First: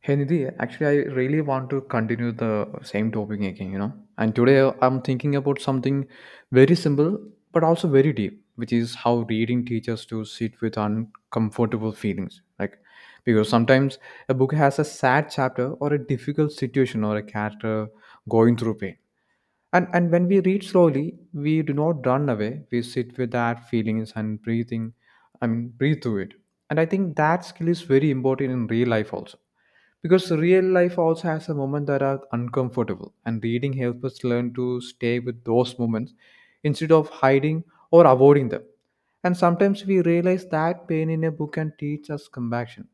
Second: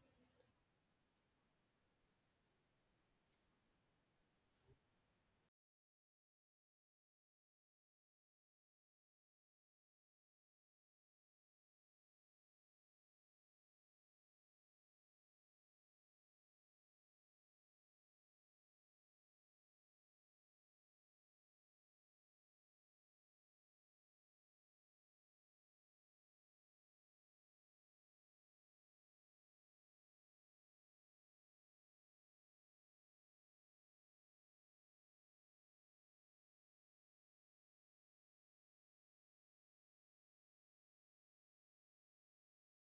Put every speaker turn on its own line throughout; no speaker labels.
Hey Nidhi, actually, I really want to continue the same topic again, you know. And today I'm thinking about something very simple but also very deep, which is how reading teaches to sit with uncomfortable feelings. Like, because sometimes a book has a sad chapter or a difficult situation or a character going through pain. And when we read slowly, we do not run away. We sit with that feelings and breathing, I mean, breathe through it. And I think that skill is very important in real life also. Because real life also has a moment that are uncomfortable. And reading helps us learn to stay with those moments instead of hiding or avoiding them. And sometimes we realize that pain in a book can teach us compassion.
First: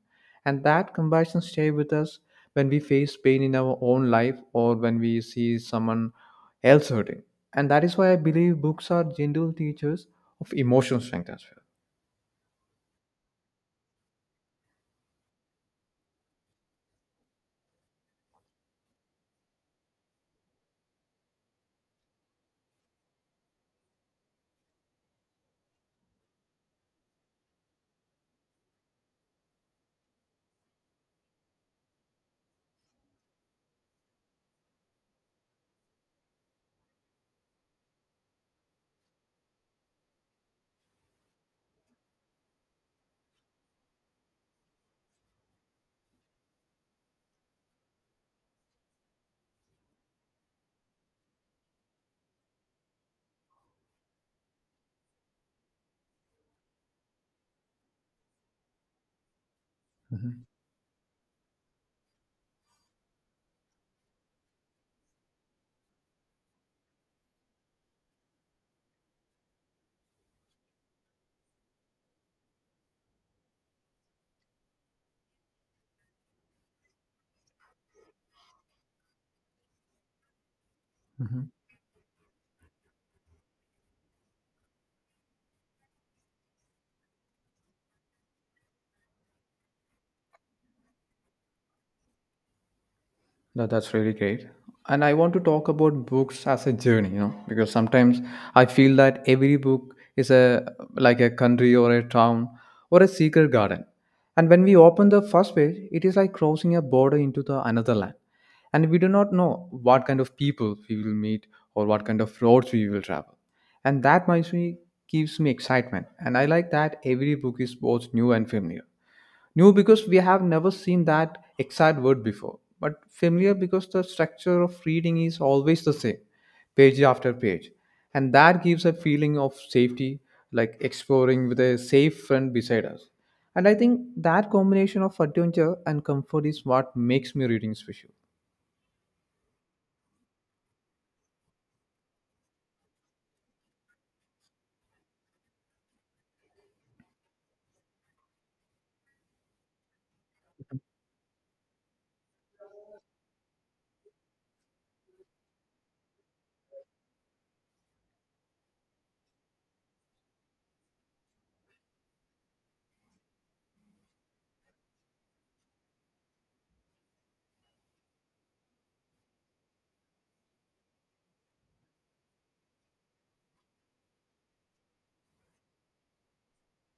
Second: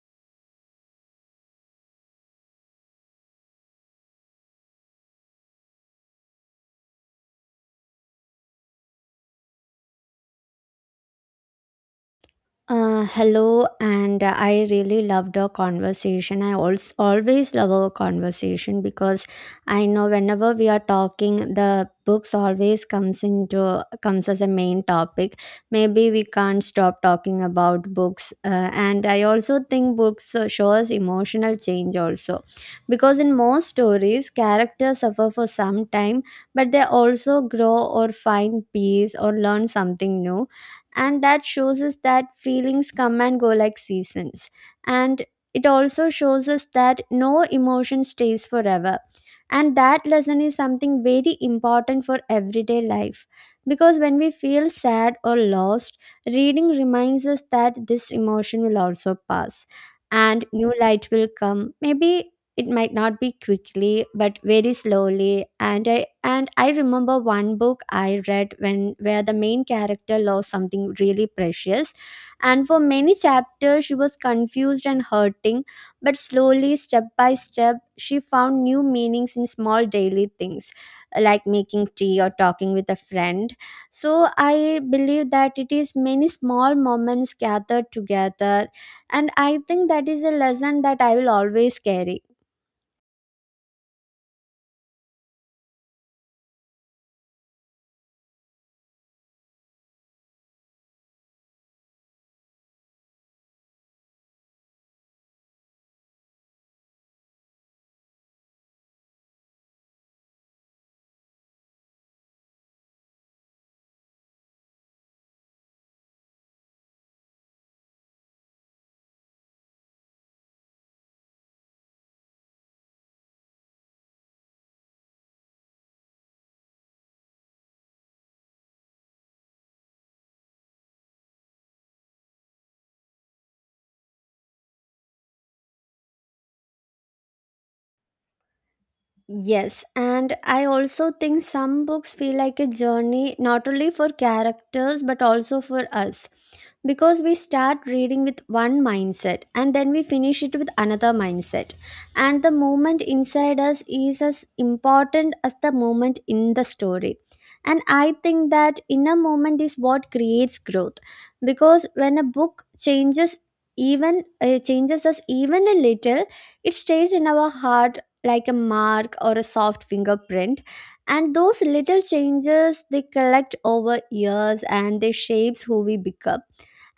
And that compassion stay with us when we face pain in our own life or when we see someone else hurting. And that is why I believe books are gentle teachers of emotional strength as well.
Hello, and I really loved our conversation. I also always love our conversation because I know whenever we are talking, the books always comes as a main topic. Maybe we can't stop talking about books, and I also think books show us emotional change also, because in most stories, characters suffer for some time, but they also grow or find peace or learn something new, and that shows us that feelings come and go like seasons, and it also shows us that no emotion stays forever, and that lesson is something very important for everyday life. Because when we feel sad or lost, reading reminds us that this emotion will also pass
Mhm,
and new light will come maybe. It might not be quickly but very slowly, and I remember one book I read when where the main character lost something really precious, and for many chapters she was confused and hurting, but slowly, step by step, she found new meanings in small daily things,
mhm.
like making tea or talking with a friend. So I believe that it is many small moments gathered together, and I think that is a lesson that I will always carry.
That's really great. And I want to talk about books as a journey, you know, because sometimes I feel that every book is a like a country or a town or a secret garden. And when we open the first page, it is like crossing a border into the another land. And we do not know what kind of people we will meet or what kind of roads we will travel. And that makes me gives me excitement. And I like that every book is both new and familiar. New because we have never seen that exact word before, but familiar because the structure of reading is always the same, page after page. And that gives a feeling of safety, like exploring with a safe friend beside us. And I think that combination of adventure and comfort is what makes me reading special.
Yes, and I also think some books feel like a journey not only for characters but also for us, because we start reading with one mindset and then we finish it with another mindset. And the moment inside us is as important as the moment in the story. And I think that inner moment is what creates growth, because when a book changes, even changes us even a little, it stays in our heart like a mark or a soft fingerprint, and those little changes, they collect over years and they shapes who we become.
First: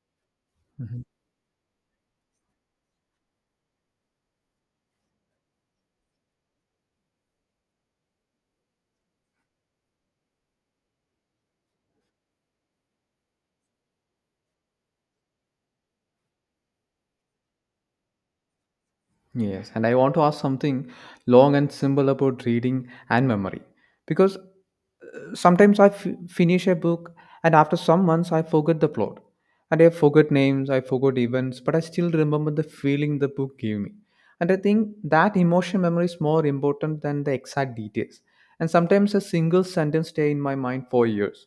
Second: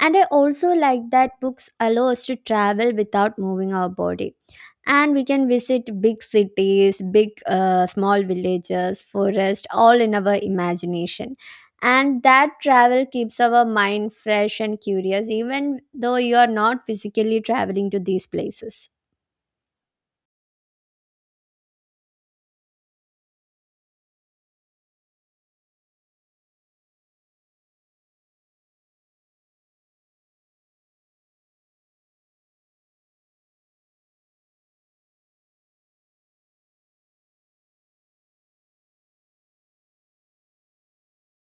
And I also like that books allow us to travel without moving our body, and we can visit big cities, big small villages, forest, all in our imagination, and that travel keeps our mind fresh and curious, even though you are not physically traveling to these places.
Yes, and I want to ask something long and simple about reading and memory because sometimes finish a book and after some months I forget the plot and I forget names, I forgot events, but I still remember the feeling the book gave me. And I think that emotion memory is more important than the exact details. And sometimes a single sentence stay in my mind for years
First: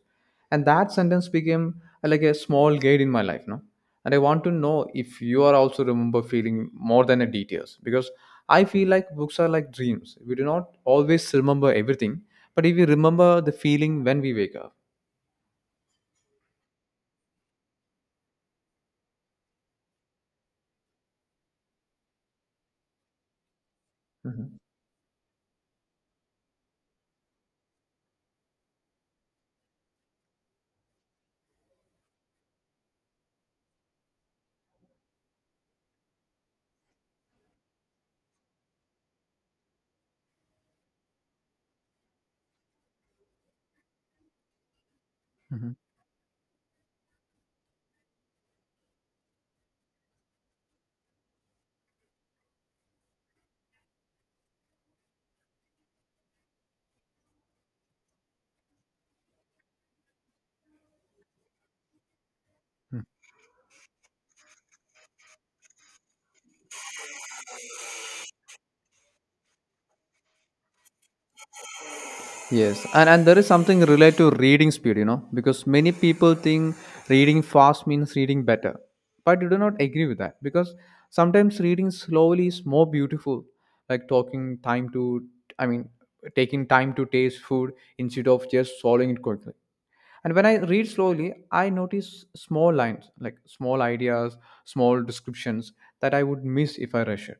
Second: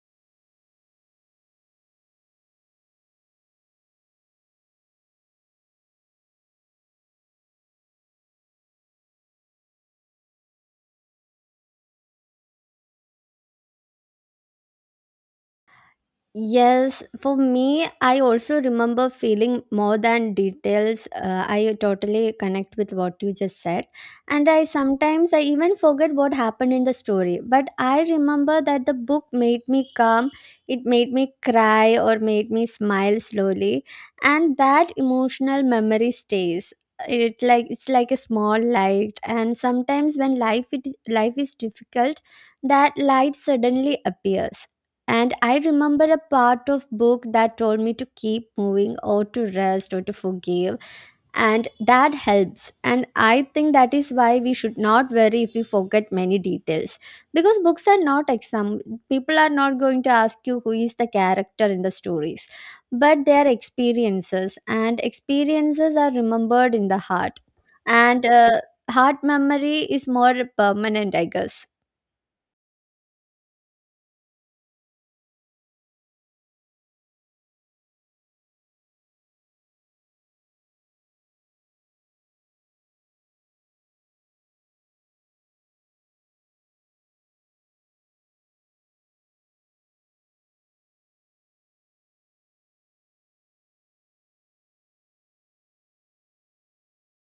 and that sentence became like a small guide in my life, no, and I want to know if you are also remember feeling more than the details because I feel like books are like dreams, we do not always remember everything, but if we remember the feeling when we wake up.
Yes, for me, I also remember feeling more than details. I totally connect with what you just said. And
Mhm.
I sometimes I even forget what happened in the story. But I remember that the book made me calm, it made me cry or made me smile slowly. And that emotional memory stays. It like it's like a small light, and sometimes when life is difficult, that light suddenly appears and I remember a part of book that told me to keep moving or to rest or to forgive, and that helps. And I think that is why we should not worry if we forget many details, because books are not exam, people are not going to ask you who is the character in the stories,
Mhm.
but their experiences and experiences are remembered in the heart. And Heart memory is more permanent, I guess.
Yes, and there is something related to reading speed, you know, because many people think reading fast means reading better, but you do not agree with that because sometimes reading slowly is more beautiful, like talking time to, I mean, taking time to taste food instead of just swallowing it quickly. And when I read slowly, I notice small lines, like small ideas, small descriptions that I would miss if I rush it.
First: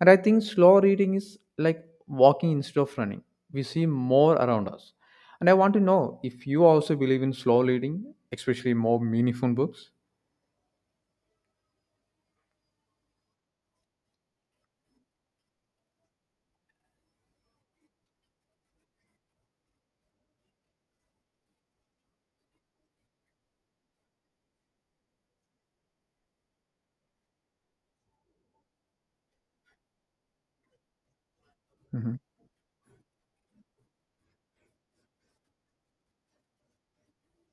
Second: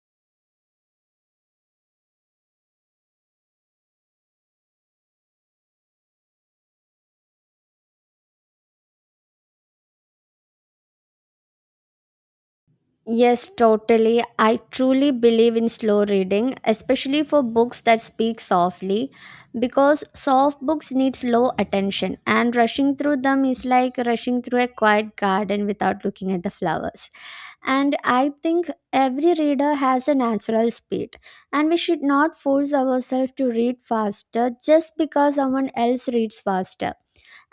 And I think slow reading is like walking instead of running. We see more around us. And I want to know if you also believe in slow reading, especially more meaningful books.
Yes, totally. I truly believe in slow reading, especially for books that speak softly, because soft books need slow attention, and rushing through them is like rushing through a quiet garden without looking at the flowers. And I think every reader has a natural speed, and we should
Mhm.
not force ourselves to read faster just because someone else reads faster.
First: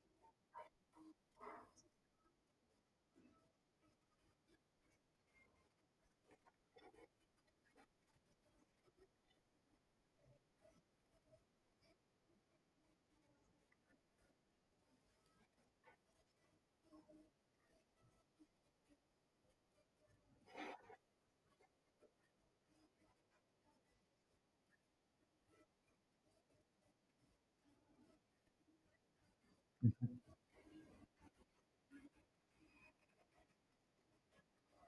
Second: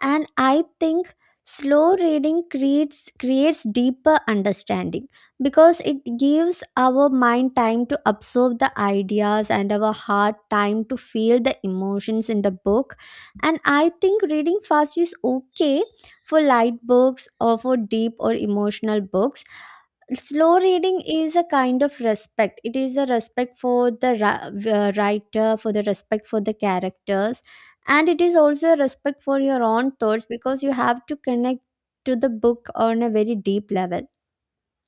And I think slow reading creates deeper understanding, because it gives our mind time to absorb the ideas and our heart time to feel the emotions in the book. And I think reading fast is okay for light books or for deep or emotional books. Slow reading is a kind of respect. It is a respect for the writer, for the respect for the characters, and it is also a respect for your own thoughts, because you have to connect to the book on a very deep level.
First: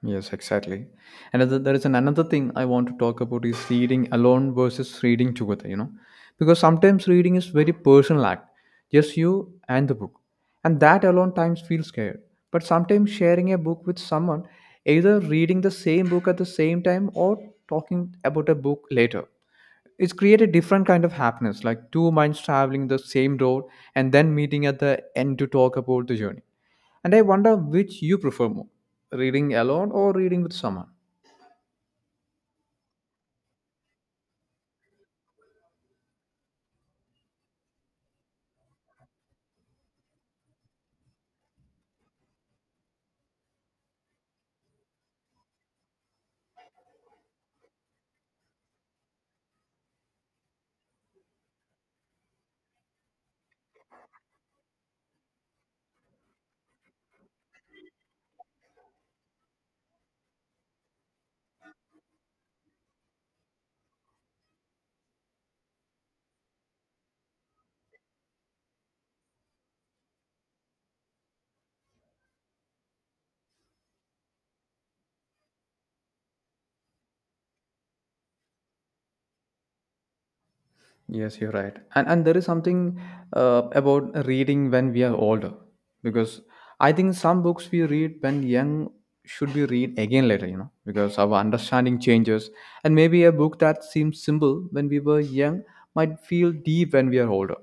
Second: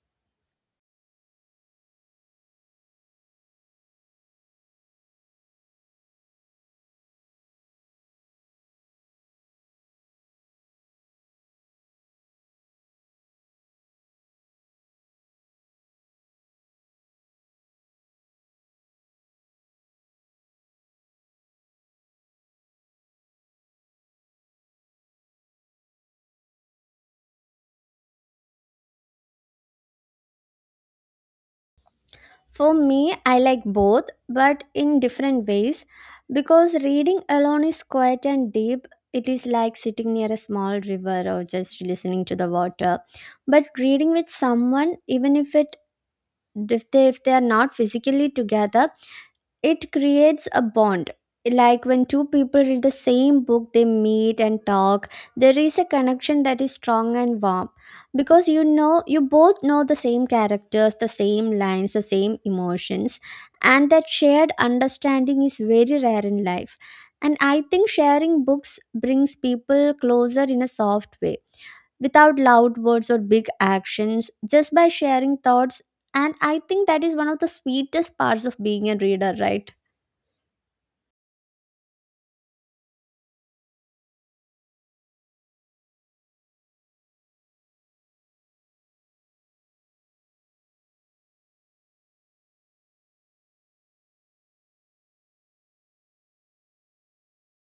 Yes, exactly. And other- there is an another thing I want to talk about is reading alone versus reading together, you know, because sometimes reading is very personal act, just you and the book, and that alone times feels scared. But sometimes sharing a book with someone, either reading the same book at the same time or talking about a book later, it's create a different kind of happiness, like two minds traveling the same road and then meeting at the end to talk about the journey, and I wonder which you prefer more, reading alone or reading with someone.
For me, I like both, but in different ways, because reading alone is quiet and deep. It is like sitting near a small river or just listening to the water. But reading with someone, even if it if they are not physically together, it creates a bond. Like when two people read the same book, they meet and talk, there is a connection that is strong and warm, because you know, you both know the same characters, the same lines, the same emotions, and that shared understanding is very rare in life. And I think sharing books brings people closer in a soft way, without loud words or big actions, just by sharing thoughts. And I think that is one of the sweetest parts of being a reader, right?
Yes, you're right. And there is something about reading when we are older because I think some books we read when young should be read again later, you know, because our understanding changes. And maybe a book that seems simple when we were young might feel deep when we are older.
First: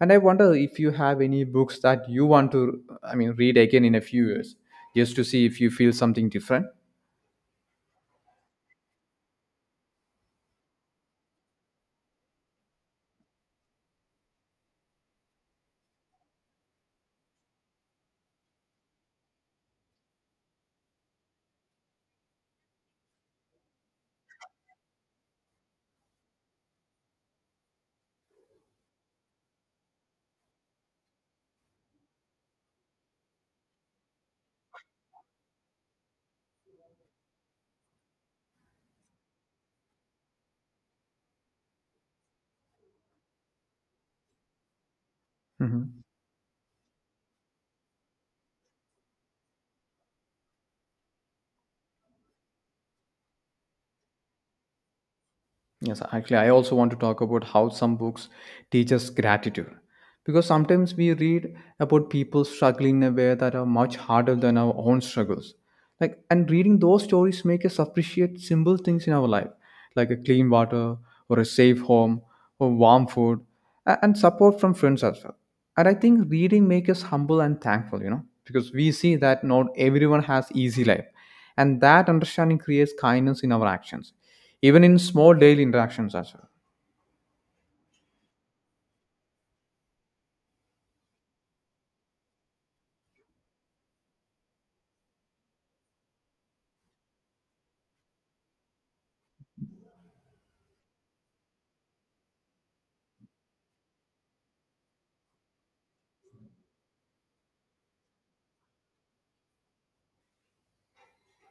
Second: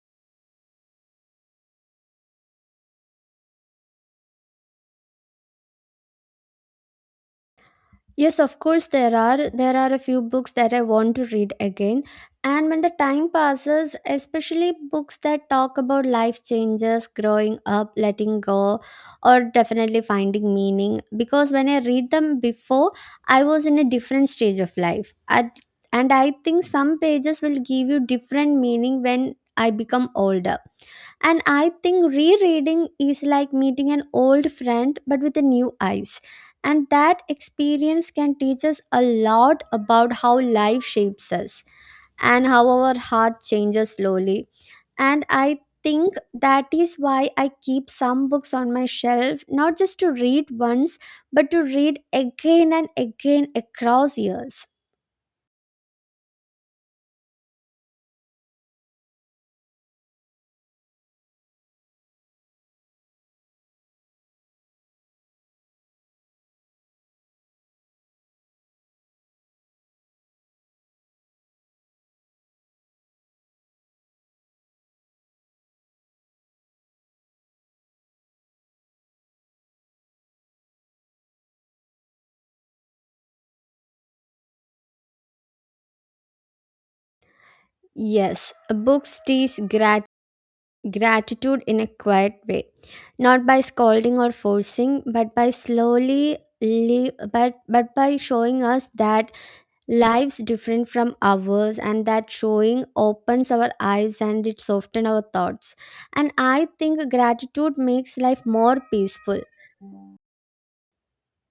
And I wonder if you have any books that you want to, I mean, read again in a few years just to see if you feel something different.
Yes, of course, there are a few books that I want to read again. And when the time passes, especially books that talk about life changes, growing up, letting go, or definitely finding meaning, because when I read them before, I was in a different stage of life. At, and I think some pages will give you different meaning when I become older. And I think rereading is like meeting an old friend but with a new eyes. And that experience can teach us a lot about how life shapes us and how our heart changes slowly. And I
Mhm.
think that is why I keep some books on my shelf, not just to read once, but to read again and again across years.
Yes, actually, I also want to talk about how some books teach us gratitude. Because sometimes we read about people struggling in a way that are much harder than our own struggles, like, and reading those stories make us appreciate simple things in our life, like a clean water or a safe home or warm food and support from friends as well, and I think reading makes us humble and thankful, you know, because we see that not everyone has easy life, and that understanding creates kindness in our actions, even in small daily interactions as well.
Yes, books teach gratitude in a quiet way, not by scolding or forcing, but by slowly li- but by showing us that lives different from ours, and that showing opens our eyes and it softens our thoughts. And I think gratitude makes life more peaceful,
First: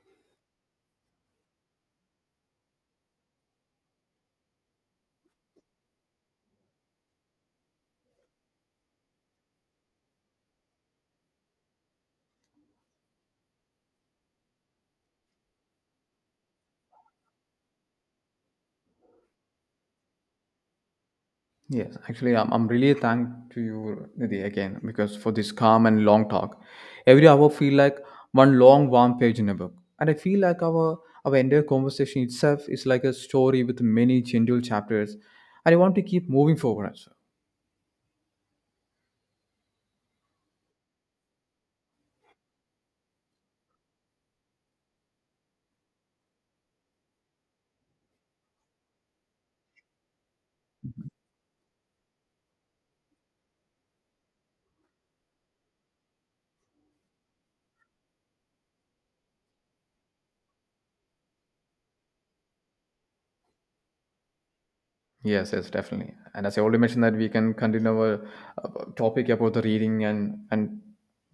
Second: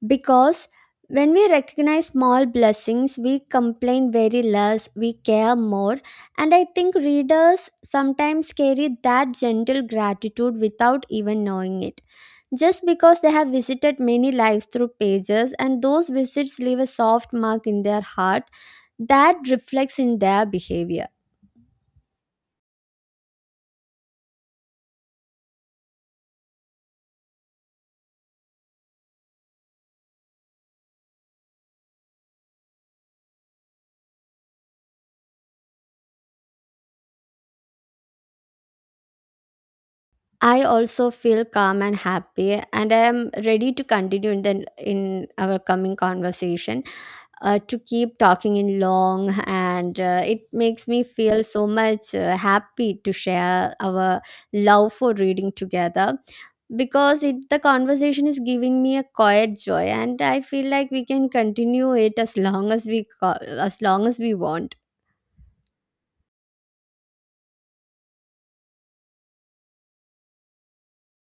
because when we recognize small blessings, we complain very less, we care more. And I think readers sometimes carry that gentle gratitude without even knowing it, just because they have visited many lives through pages, and those visits leave a soft mark in their heart that reflects in their behavior.
Yes, actually, I'm really thanked to you, Nidhi, again, because for this calm and long talk. Every hour feel like one long, warm page in a book. And I feel like our entire conversation itself is like a story with many gentle chapters. And I want to keep moving forward as well.
I also feel calm and happy, and I am ready to continue in our coming conversation to keep talking in long. And it makes me feel so much happy to share our love for reading together, because the conversation is giving me a quiet joy, and I feel like we can continue it as long as as long as we want.
Yes, yes, definitely. And as I already mentioned, that we can continue our topic about the reading and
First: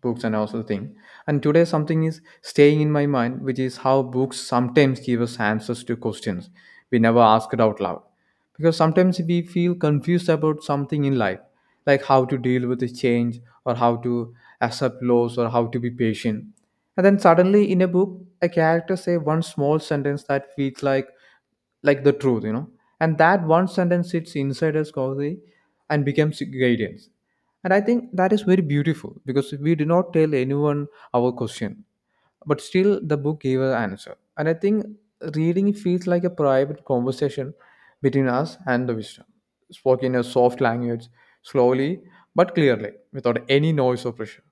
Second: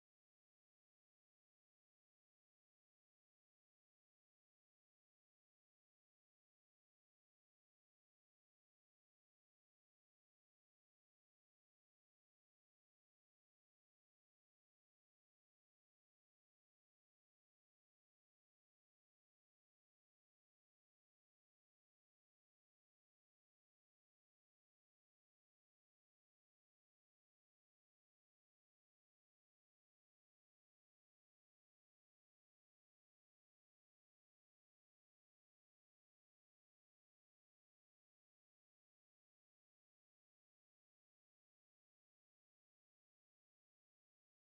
books and also the thing. And today something is staying in my mind, which is how books sometimes give us answers to questions we never asked out loud. Because sometimes we feel confused about something in life, like how to deal with the change or how to accept loss or how to be patient. And then suddenly in a book, a character say one small sentence that feels like the truth, you know. And that one sentence sits inside us causally and becomes guidance. And I think that is very beautiful because we did not tell anyone our question, but still the book gave an answer. And I think reading feels like a private conversation between us and the wisdom, spoken in a soft language, slowly but clearly, without any noise or pressure.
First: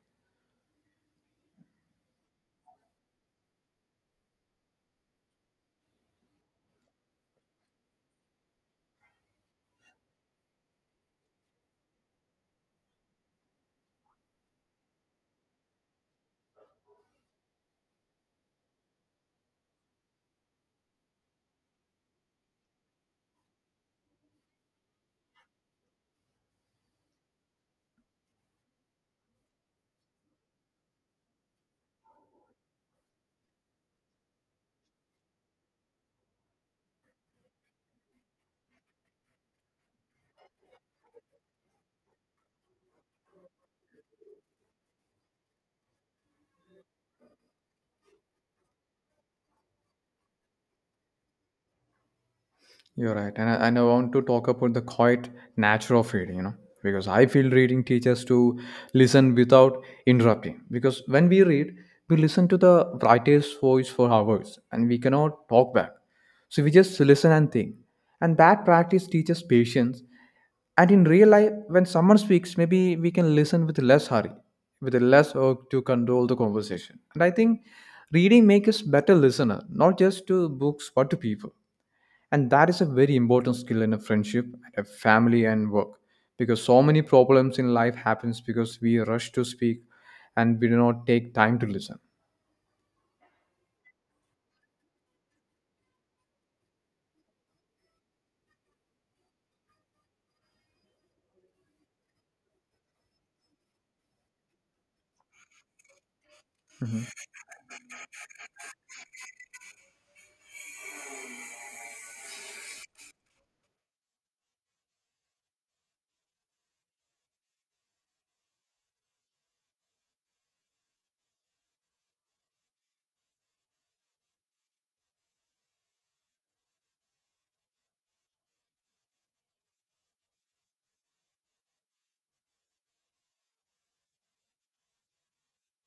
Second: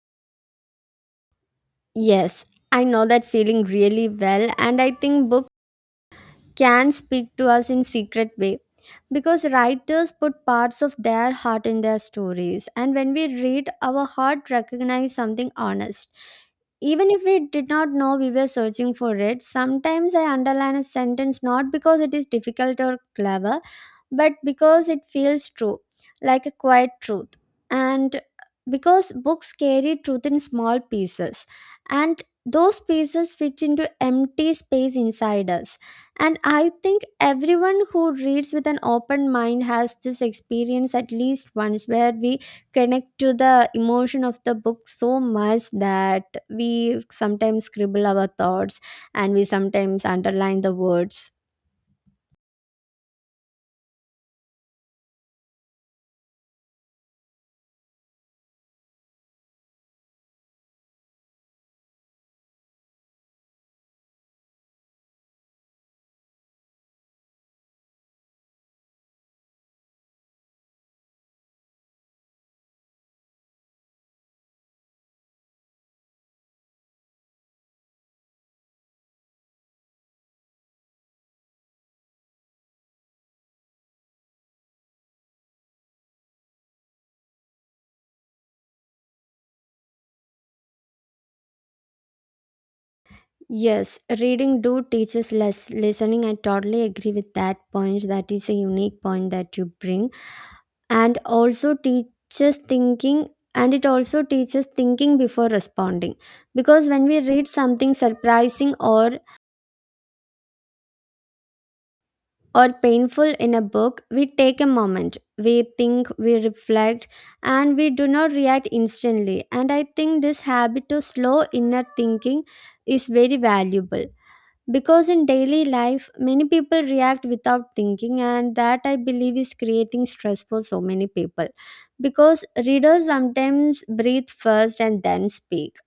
Yes, I know that feeling really well, and I think books can speak to us in secret way, because writers put parts of their heart in their stories, and when we read, our heart recognize something honest, even if we did not know we were searching for it. Sometimes I underline a sentence not because it is difficult or clever, but because it feels true, like a quiet truth. And because books carry truth in small pieces, and those pieces fit into empty space inside us. And I think everyone who reads with an open mind has this experience at least once, where we connect to the emotion of the book so much that we sometimes scribble our thoughts, and we sometimes underline the words.
You're right. And I want to talk about the quiet nature of reading, you know, because I feel reading teaches to listen without interrupting. Because when we read, we listen to the writer's voice for hours and we cannot talk back. So we just listen and think. And that practice teaches patience. And in real life, when someone speaks, maybe we can listen with less hurry, with less work to control the conversation. And I think reading makes us better listener, not just to books, but to people. And that is a very important skill in a friendship, a family and work, because so many problems in life happens because we rush to speak and we do not take time to listen.
Yes, reading do teaches less listening. I totally agree with that point. That is a unique point that you bring, and also teaches thinking. And it also teaches thinking before responding, because when we read something surprising or painful in a book, we take a moment, we think, we reflect, and we do not react instantly. And I think this habit of slow inner thinking is very valuable. Because in daily life, many people react without thinking, and that I believe is creating stress for so many people. Because readers sometimes breathe first and then speak.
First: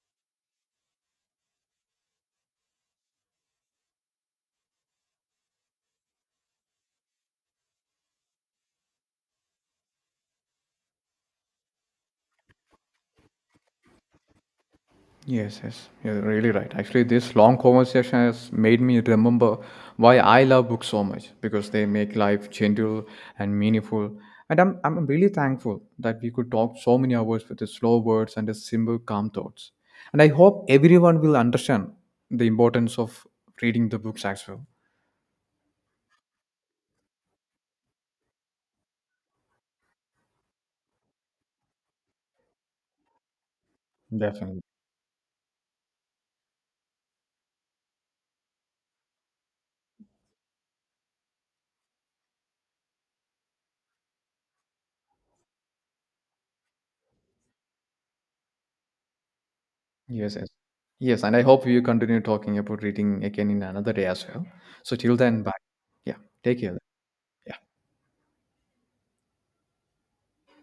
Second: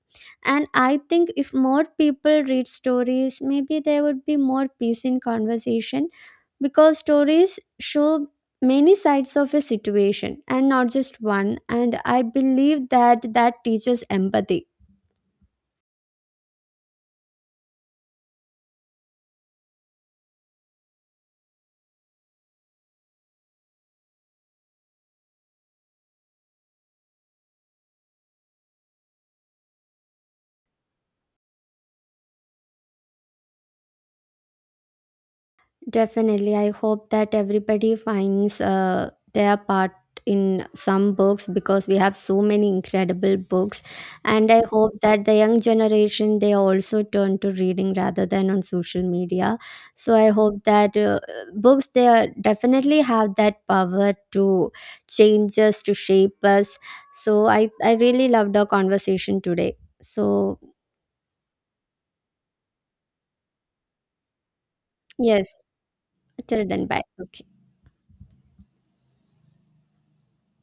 And I think if more people read stories, maybe there would be more peace in conversation, because stories show many sides of a situation and not just one. And I believe that that teaches empathy.
Yes, yes, you're really right. Actually, this long conversation has made me remember why I love books so much because they make life gentle and meaningful. And I'm really thankful that we could talk so many hours with the slow words and the simple, calm thoughts. And I hope everyone will understand the importance of reading the books as well.
Definitely. I hope that everybody finds their part in some books, because we have so many incredible books. And
Definitely.
I hope that the young generation, they also turn to reading rather than on social media. So I hope that books, they are, definitely have that power to change us, to shape us. So I really loved our conversation today.
Yes, yes.
So,
Yes, and I hope you continue talking about reading again in another day as well. So till then,
yes,
bye. Yeah, take
till
care.
then, bye. Okay.